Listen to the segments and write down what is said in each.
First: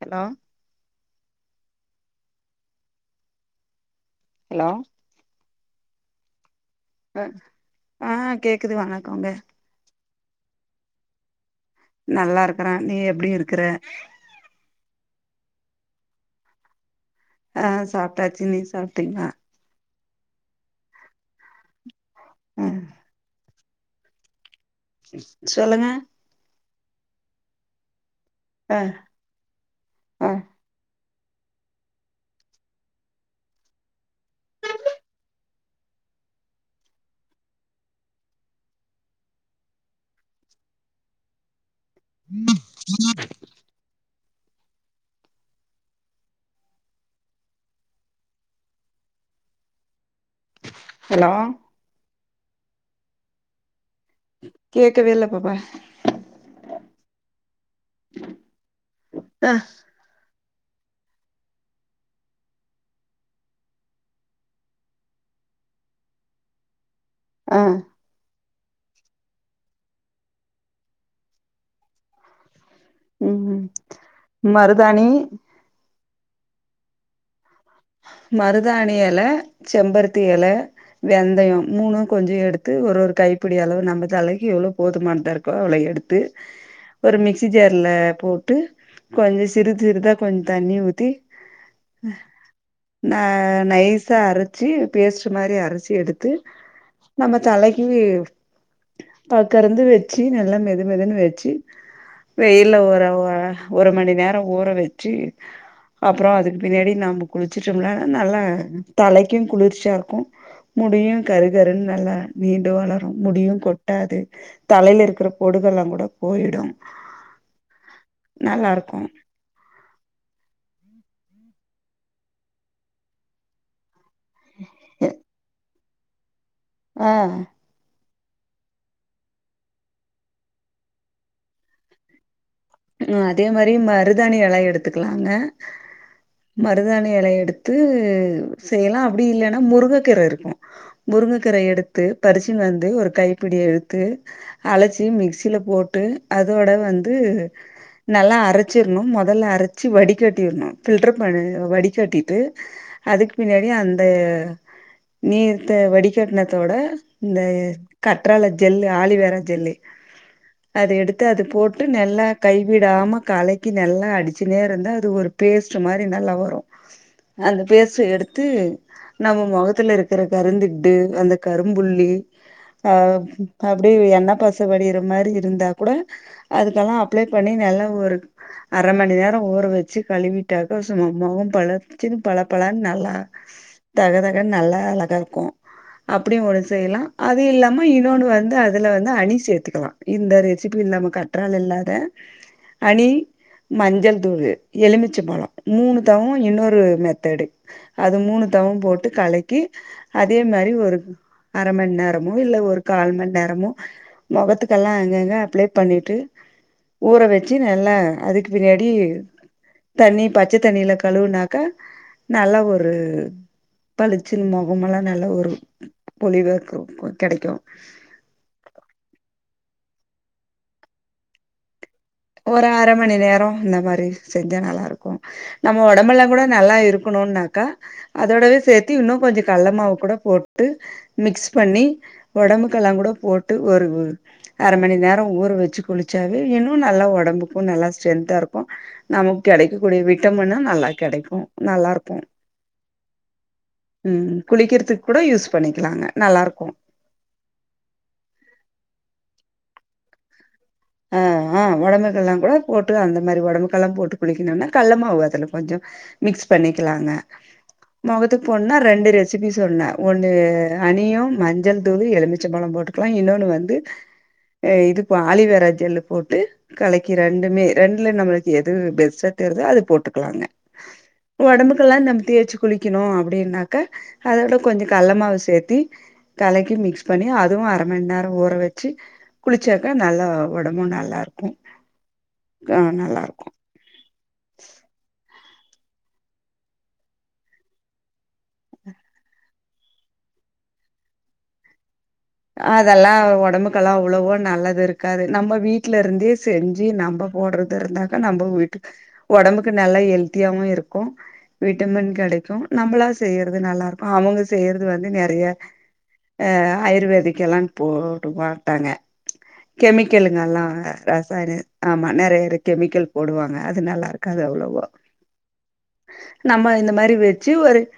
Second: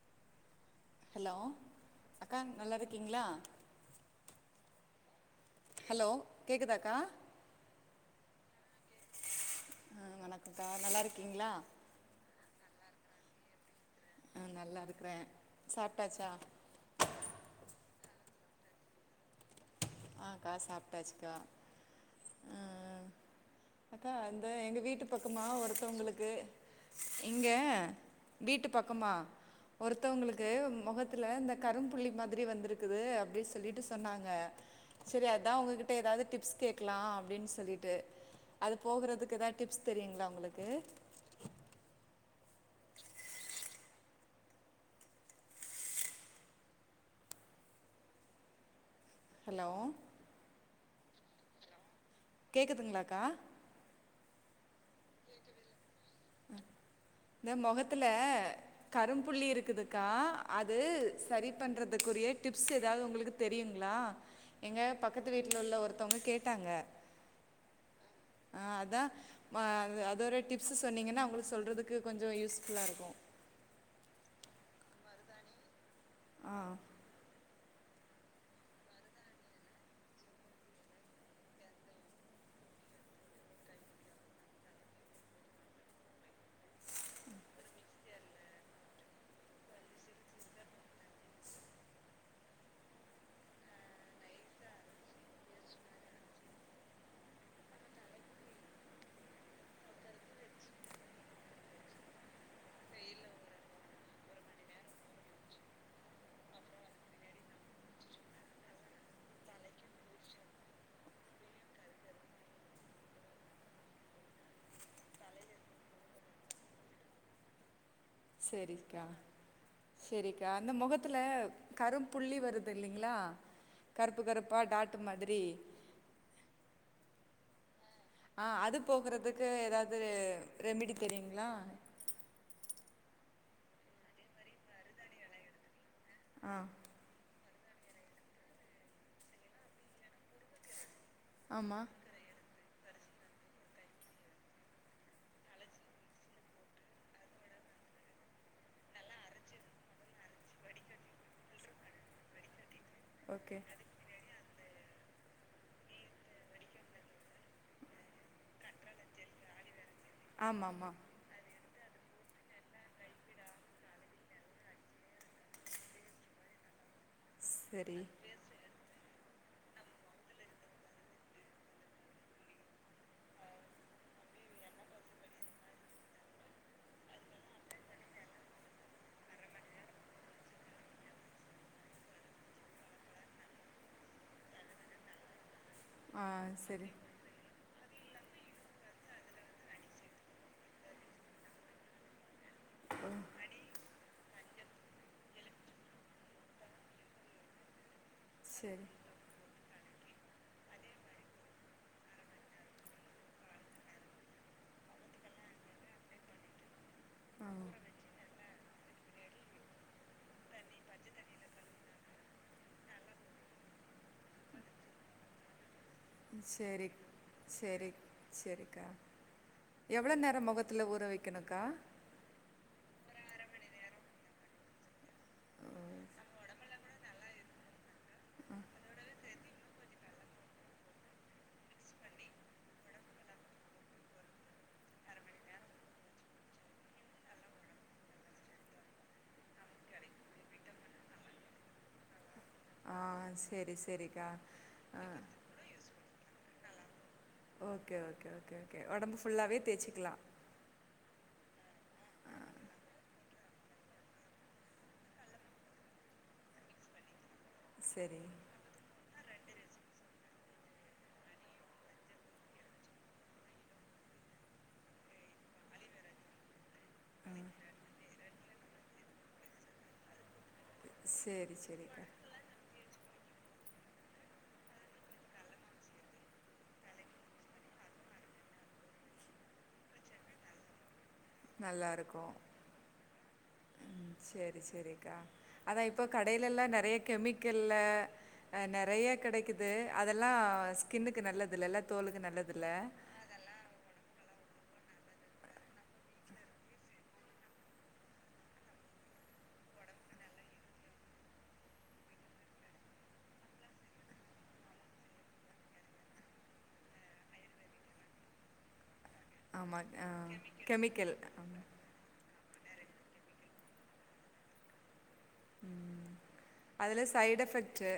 hello hello அக்கா நல்லாருக்கீங்களா hello hello கேக்குதாக்கா ஹ ஆ கேக்குது வணக்கோங்க அ வணக்கக்கா நல்லாருக்கீங்களா நல்லாருக்கரே நீ எப்டி இருக்ற அ நல்லாருக்கறே சாப்டாச்சா அ சாப்பிட்டாச்சு நீ சாப்டீங்களா அ அக்கா சாப்டாச்சுக்கா ஆ ம் அக்கா அந்த எங்க வீட் ட்டு பக்கமா சொல்லுங்க ஒருத்தவங்களுக்கு இங்க வீட்டு ஆ பக்கமா ஆ ஒருத்தவங்களுக்கு மொகத்துல இந்த கரும்புள்ளி மாதிரி வந்திருக்குது அப்டி சொல்லிட்டு சொன்னாங்க சேரி அதா உங்ககிட்ட எதாது டிப்ஸ் கேக்லா அப்டின்னு சொல்லிட்டு அது போகுறதுக்கு எதா டிப்ஸ் தெரியுங்களா உங்களுக்கு ம் ம் ஹலோ ஹலோ கேக்குதுங்ளாக்கா கேக்கவே இல்ல பாப்பா இந்த மொகத்துல கரும்புள்ளி ஆ இருக்குது க்கா அது சரி பண்றதுக்குரிய டிப்ஸ் ஏதாவது உங்களுக்கு தெரியுங்களா எங்க பக்கத்து வீட்டில உள்ள ஒருத்தவங்க கேட்டாங்க அ அ அதா ம அது ஒரு டிப்ஸ் சொன்னீங்கன்னா அவங்களுக்கு சொல்றதுக்கு கொஞ்சு யூஸ்ஃபுல்லா இருக்கு ம் மருதாணி ஆ மருதாணி எல செம்பருத்தி எல வெந்தயம் மூணும் கொஞ்சு எடுத்து ஒரு ஒரு கைப்பிடி அளவு நம்ம தலைக்கு எவ்வளவு போதுமானதா இரு பால எடுத்து ஒரு மிக்சி ஜார்ல போட்டு கொஞ்சு சிறிது சிறிதா கொஞ்சு தண்ணி ஊத்தி ந நைஸா அரைச்சு பேஸ்டு மாரி அரைச்சி எடுத்து நம்ம தலைக்கு பாக்கறந்து வெச்சு நல்லா மெது மெதுன்னு வெச்சு வெயில ஓர ஒ ஒரு மணி நேரோ ஊற வச்சு அப்புறோ அதுக்கு பின்னாடி நம்மோ குளிச்சுட்டோம்ன நல்லா தலைக்கு குளிர்ச்சியா இருக்கும் முடியு கரு கருன்னு நல்லா நீண்டு வளரும் முடியு கொட்டாது தலையில இருக்கிற பொடுகு எல்லா கூட போயிடும் நல்லா செரிக்கா இருக்கும் செரிக்கா அந்த முகத்துல கரும் புள்ளி வருது இல்லைங்களா கருப்பு கருப்பா டாட்டு மாதிரி ஆ ஆ அது போகுறதுக்கு ஏதாவது ரெமிடி தெரியுங்களா அதே மாரி மருதாணி எலைய எடுத்துக்கலாங்க ஆ மருதாணி எலைய எடு து செய்யலா அப்படி இல்லைன்னா முருங்கைக்கீரை இருக்கு முருங்கைக்கீரை ஆமா எடுத்து பரிச்சினு வந்து ஒரு கைப்பிடி எடுத்து அளச்சி மிக்சில போட்டு அதோட வந்து நல்லா அரைச்சிர்ணு மொதல்ல அரைச்சு வடிகட்டிடணும் பில்டர் பண்ணி வடிகட்டிட்டு அதுக்கு ஓகே பின்னாடி அந்த இந்த நீர்த வடிகட்டணத்தோட இந்த கற்றால ஜெல்லு ஆலிவேரா ஜல்லு ஆமாம்மா அத எடுத்து அது போட்டு நல்லா கைவிடாம கலக்கி நல்லா அடிச்சுனே இருந்தா அது ஒரு பேஸ்ட் மாரி நல்லா வரு அந்த சரி பேஸ்டு எடுத்து நம்ம மொகத்துல இருக்கிற கருந்திட்டு அந்த கரும்புள்ளி அ அப்படியே எண்ண பச வடியிற மாரி இருந்தா கூட அதுக்கெல்லா அப்ளே பண்ணி நல்லா ஒரு அரை மணி நேரோ ஊற வச்சு கழுவிட்டாக்க சும்மா மோகோ பழச்சுன்னு பழப்பழான்னு நல்லா தக தகன்னு நல்லா அழகா இருக்கு ஆ அப்படி ஒன்னு சரி செய்யலா அது இல்லாம இன்னொன்னு வந்து அதுல வந்து அணி சேர்த்துக்கலா இந்த ரெசிபி இல்லாம கற்றால் இல்லாத ஓ அணி மஞ்சள் தூளு எலுமிச்ச பழோ மூணு தவோ இன்னொரு மெத்தடு அது மூணு தவு சரி போட்டு கலக்கி அதே மாரி ஒரு அர மணி நேரமோ இல்ல ஒரு கால் மணி நேரமோ மொகத்துக்கெல்லா அங்க அங்க அப்ளே பண்ணிட்டு ஊற ஆ வெச்சு நல்லா அதுக்கு பின்னாடி தண்ணி பச்ச தண்ணியில கழுவுனாக்கா நல்லா ஒரு பளிச்சுன்னு மொகமெல்லா நல்ல ஒரு பொளிவா சரி கெடைக்கு சரி சரிக்கா எவ்ளோ நேரம் முகத்தில ஊற வைக்கணுக்கா ஒரு அரை மணி நேரம் இந்த மாரி செஞ்சா நல்லாருக்கு நம்ம ம், உடம்புல்லா கூட நல்லா இருக்கணுனாக்கா அதோடவே சேத்தி இன்னு கொஞ்சோ கள்ள மாவு கூட போட்டு மிக்ஸ் பண்ணி உடம்புக்கெல்லா கூட போட்டு ஒரு உ அரை மணி நேர ஊற வச்சு குளிச்சாவே இன்னு நல்லா உடம்புக்கு நல்லா ஸ்ட்ரென்தாருக்கு நமக்கு கெடைக்கக்கூடிய விட்டமின்னு நல்லா கெடைக்கு நல்லாருக்கு ஆ சரி சரிக்கா ம் ஆ குளிக்கிறதுக்கு கூட யூஸ் பண்ணிக்கலாங்க நல்லாருக்கு ஓகே ஓகே ஓகே ஓகே உடம்பு ஃபுல்லாவே தேய்சிக்கலா ஆ ஆ உடம்புக்கெல்லா கூட போட்டு அந்த மாரி உடம்புக்கெல்லா போட்டு குளிக்கனுனா கள்ளமாவு அதுல கொஞ்சோ மிக்ஸ் பண்ணிக்கலாங்க சரி முகத்து போனு நா ரெண்டு ரெசிபி சொன்னேன் ஒன்னு அனியும் மஞ்சள் தூள் எலுமிச்சைம்பழம் போட்டு ப்ற இன்னொன்னு வந்து இதுப்பா ஆலிவரா ஜெல்லு போட்டு கலக்கி ரெண்டுமே ரெண்டுல நம்மளுக்கு எது பெஸ்ட்டா தெரிதோ அது போட்டுக்கலாங்க சரி உடம்புக்கெல்லா சரிக்கா நம்ப தேச்சு குளிக்கணு அப்டின்னாக்க அதோட கொஞ்சோ கள்ளமாவ சேர்த்தி கலக்கி மிக்ஸ் பண்ணி அதுவு அரை மணி நேரம் ஊற வச்சு குளிச்சாக்க நல்லா உடம்பு நல்லாருக்கு நல்லா இருக்கும் ஆ நல்லாருக்கு செரி செரிக்கா அதா இப்போ கடைலல்லா நெறய கெமிக்கல்ல நெறய கெடைக்குது அதெல்லா ஸ்கின்னுக்கு நல்லதில்லல தோலுக்கு நல்ல அதெல்லா உடம்புக் கலா அவ்ளவோ நல்லது இருக்காது நம்ம வீட்ல இருந்தே செஞ்சு நம்ப போடுறது இருந்தாக்க நம்ப வீட்டுக் உடம்புக்கு நல்ல ஹெல்த்தியாவு இருக்கு விட்டமின் கெடைக்கு நம்மளா செய்யறது நல்லாருக்கு அவங்க செய்யறது வந்து நெறய அ ஆயுர்வேதிக்கல்லா போடுவாதான ஆமா ஆ கெமிக்கலுங்க எல்லா ரசாயன ஆமா நெறய கெமிக்கல் போடுவாங்க அது நல்லாருக்காது அவ்ளவா நம்ம இந்த அதில மாரி சைடு வச்சு ஒரு எஃபெக்ட்டு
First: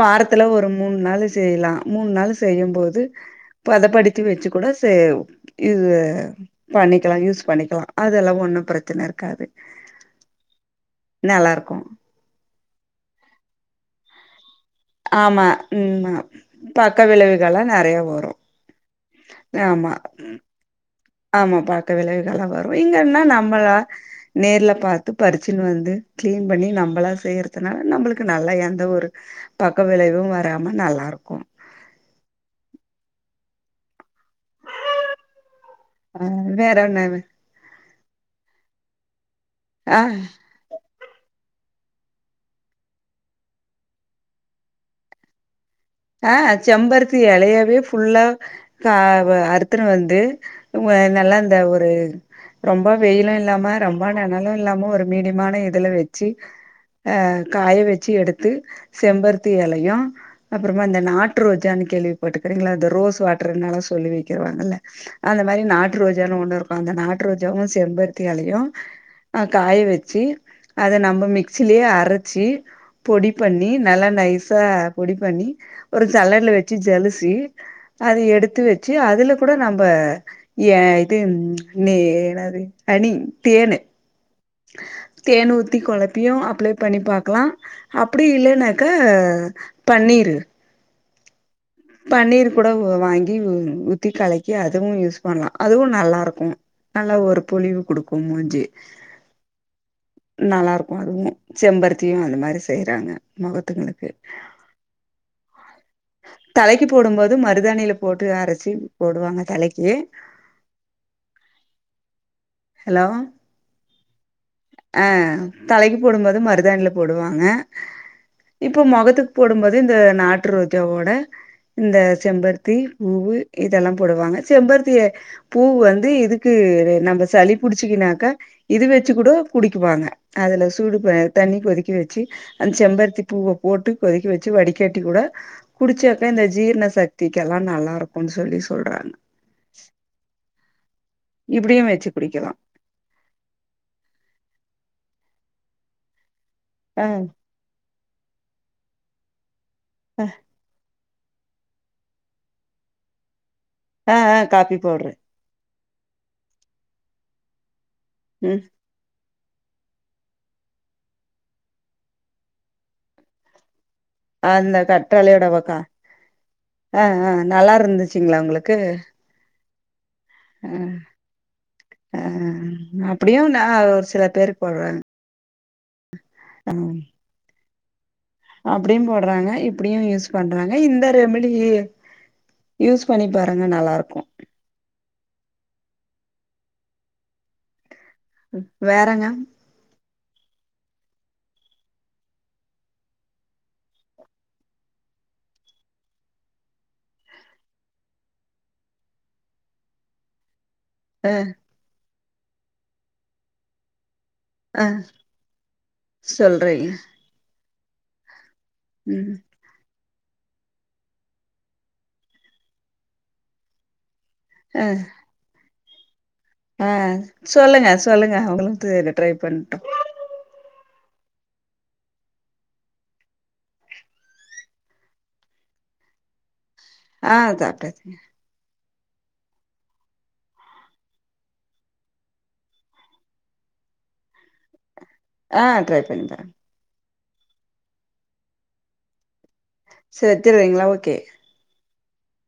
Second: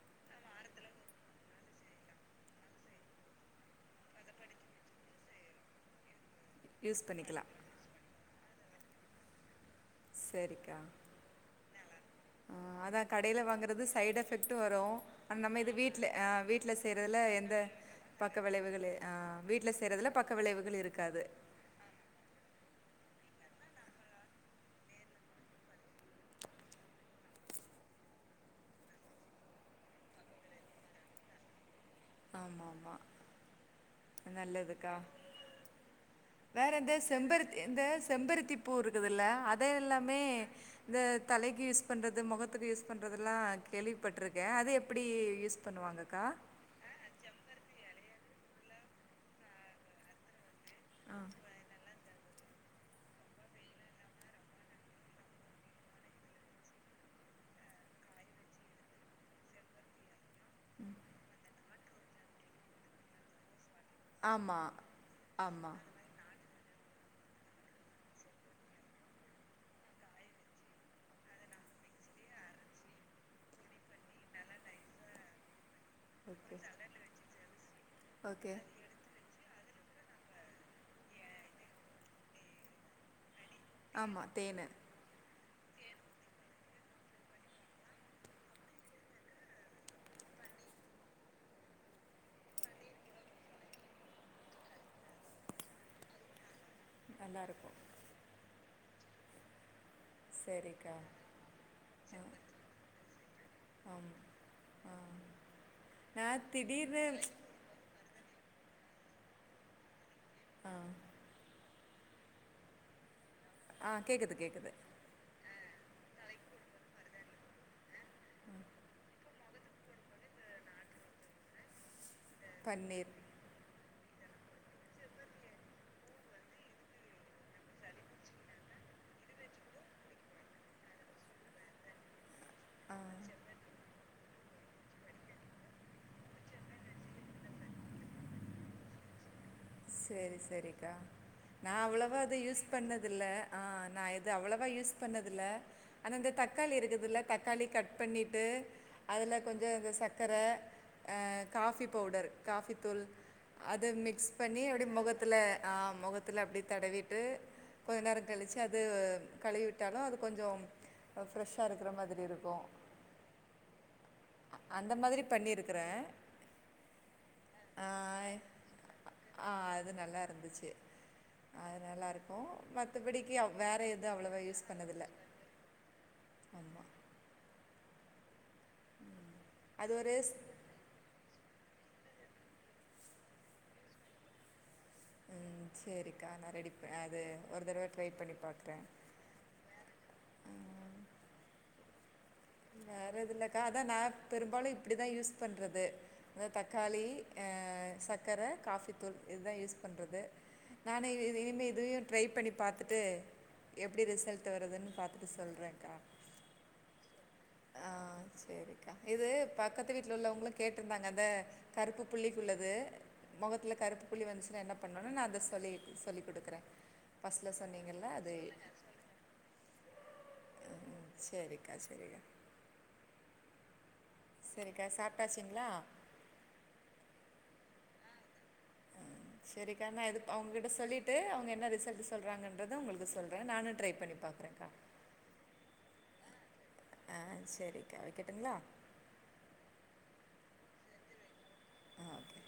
வாரத்துல ஒரு மூணு நாள் செய்யலா மூணு நாள் செய்ய போது பதப்படுத்தி வச்சு கூட செ இது பண்ணிக்கலா யூஸ் பண்ணிக்கலா அதெல்லா ஒன்னு பிரச்சனை இருக்காது செரிக்கா நல்லாருக்கு அதா கடைல வாங்கறது சைட் எஃபெக்ட்டு வரு ஆ ஆமா நம்ம இது வீட்ல ம்மா அ வீட்ல பக்க செய்யறதுல எந்த விளைவுகள்லா நெறைய வரு பக்க விளைவுகள் அ வீட்ல ஆமா செய்றதில பக்க விளைவுகள் இருக்காது ஆமா பக்க விளைவுகள்ளா வரு இங்கன்னா நம்பளா நேர்ல பாத்து பறிச்சுன்னு வந்து கிளீன் பண்ணி நம்பளா செய்யறதுனால நம்பளுக்கு நல்லா எந்த ஒரு பக்க விளைவு வராம நல்லாருக்கு ஆமாமா நல்லதுக்கா ஆ வேற எந்த என்ன செம்பருத்தி இந்த செம்பருத்தி பூ இருக்குதுல்ல அத ஆ எல்லாமே இந்த தலைக்கு யூஸ் பண்றது முகத்துக்கு யூஸ் பண்றதுலா கேள்விப்பட்டிருக்கே அத எப்டி யூஸ் பண்ணுவாங்க ஆ செம்பருத்தி இலையவே ஃபுல்லா கா அறுத்துன்னு வந்து உ நல்லாந்த ஒரு ரொம்ப வெயிலு இல்லாம ரொம்ப நெணலு இல்லாம ஒரு மீடியமான இதுல வச்சு அ காய வச்சு எடுத்து செம்பருத்தி இலையு அப்றமா இந்த நாட்டு ரோஜான்னு கேள்வி பட்டுக்கறீங்களா அ இந்த ரோஸ் வாட் ரெண் நாளா சொல்லி ஆமா வைக்கிறவாங்கல்ல அந்த மாரி ஆமா நாட்டு ரோஜானு ஒண்ணு இருக்கு அந்த நாட்டு ரோஜாவு செம்பருத்தி எலையு ஆ காய வச்சு அத நம்ம மிக்சிலயே அரைச்சி பொடி பண்ணி நல்லா நைஸா பொடி பண்ணி ஒரு சலன்ன ஓகே வச்சு ஜலுச்சி அத ஓகே எடுத்து வச் சு அதுல கூட நம்ம ஏ இது நே என்னது ஹனி தேனு ஆமா தேனு தேன் ஊத்தி கொழப்பியு அப்ளை பண்ணி பாக்கலா அப்டி இல்லைன்னாக்க பன்னிரு பன்னீர் கூட வாங்கி ஊத்தி கலக்கி அதுவு யூஸ் பண்லா அதுவு நல்லாருக்கு நல்ல ஒரு நல்லாருக்கு பொளிவு குடுக்கு மூஞ்சு நல்லாருக்கு சரிக்கா அதுவு செம்பருத்தியு ஆ அந்த மாரி செய்றாங்க மொகத்துங்களுக்கு நான் தலைக்கு திடீர்னு போடும் போது மருதாணில போட்டு அரைச்சு போடுவாங்க தலைக்கி ஆ ஹலோ ஆ கேக்குது கேக்குது அ தலைக்கு போடும்போது மருதானில போடுவாங்க இப்போ மொகத்துக்கு போடும்போது இந்த நாட்டு ரோஜாவோட இந்த செம்பருத்தி பன்னீர் பூவு இதெல்லா போடுவாங்க செம்பருத்திய பூ வந்து இதுக்கு நம்ம சளி புடிச்சிக்கினாக்க இது வச்சுக்கூட குடிக்கு வாங்க அதுல சூடு தண்ணி கொதிக்க வச்சு அந்த ஆ செம்பருத்தி பூவ போட்டு கொதிக்க வச்சு வடிக்கட்டி கூட குடிச்சாக்க இந்த ஜீர்ண சக்திக்கெல்லா நல்லாருக்குன்னு சொல்லி சொல்றாங்க செரி செரிக்கா நா அத இப்டியு வச்சு அவ்ளவா அத குடிக்கலா யூஸ் பண்ணதில்ல ஆ நா இது அவ்வளவா யூஸ் பண்ணதல ஆனா இந்த தக்காளி ஆ இருக்குதுல்ல தக்காளி கட் பண்ணிட்டு அதுல கொஞ்ச இந்த ஆ சக்கர அ காஃபி பவுடர் காஃபி தூள் அது ஆ மிக்ஸ் ஆ காப்பி பவுட்ரு த்துல அ மொகத்துல அப்டி தடவிட்டு கொஞ்ச நேர கழிச்சு ம் அது கழுவிட்டாலு அது கொஞ்ச ஃப்ரெஷ்ஷா இருக்கிற மாதிரி இருக்கு அந்த மாதிரி கற்றாழையோட பக்கா பண்ணியிருக்கிறேன் ஆ ஆ ஆ, நல்லாருந்துச்சுங்ளா உங்களுக்கு ஆ அது நல்லாரு ஆ இருந்துச்சு அது ஆ நல்லாருக்கு மத்த படிக்கி அப்டியு நா வேற எது ஒரு சில அவ்வளவா பேருக்கு யூஸ் பண்ணதில்ல ஆ அப்டியு போட்றாங்க அது இப்டியு ஒரு யூஸ் ஸ் பண்றாங்க இந்த ரெமிடி யூஸ் பண்ணி பாருங்க நல்லாருக்கு ம் செரிக்கா நா ரெடி ப அது ஒரு தறவ ட்ரை பண்ணி பார்க்குறேன் வேறங்க வேற எது இல்லக்கா அதா நா பெரும்பாலு இப்டிதா யூஸ் பண்றது அ தக்காளி அ சக்கர காஃபி தூள் இதுதா யூஸ் பண்றது நானு இது அ இனிமே இதயு ட்ரை பண்ணி பாத்துட்டு எப்டி ரிசல்ட் அ வருதுன் பாத்துட்டு சொல்றேங்கா சொல்றீங்க ஆ சேரிக்கா இது ம் பக்கத்து வீட்ல உள்ளவங்களு கேட்ருந்தாங்க அந்த கருப்பு புள்ளிக்குள்ளது மொகத்துல கருப்பு புள்ளி வந்துச்சு என்ன அ பண்ணுன்னு நா அத சொல்லி சொல்லி குடுக்குறே ஆ ஃபஸ்ட்ல சொல்லுங்க சொன்னீங்கல்ல அது சொல்லுங்க அவங்களுட்டு ட்ரை பண்ணட்டு ம் செரிக் செரிக்கா செரிக்கா சாப்ட்டாச்சுங்ளா ஆ சாப்ட்டாச்சுங்க ம் செரிக்கா நா இது அவங்கிட்ட சொல்லிட்டு அவங்க என்ன ரிசல்ட் சொல்கிறாங்கன்றத உங்களுக்கு சொல்கிறே நானு ட்ரை பண்ணி பாக்குறேக்கா ஆ ட்ரை பண்ணிபாருங் ஆ செரிக்கா வைக்கட்டுங்ளா செத்துருவீங்ளா ஓகே ஆ ஓகே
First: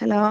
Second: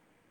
ஹலோ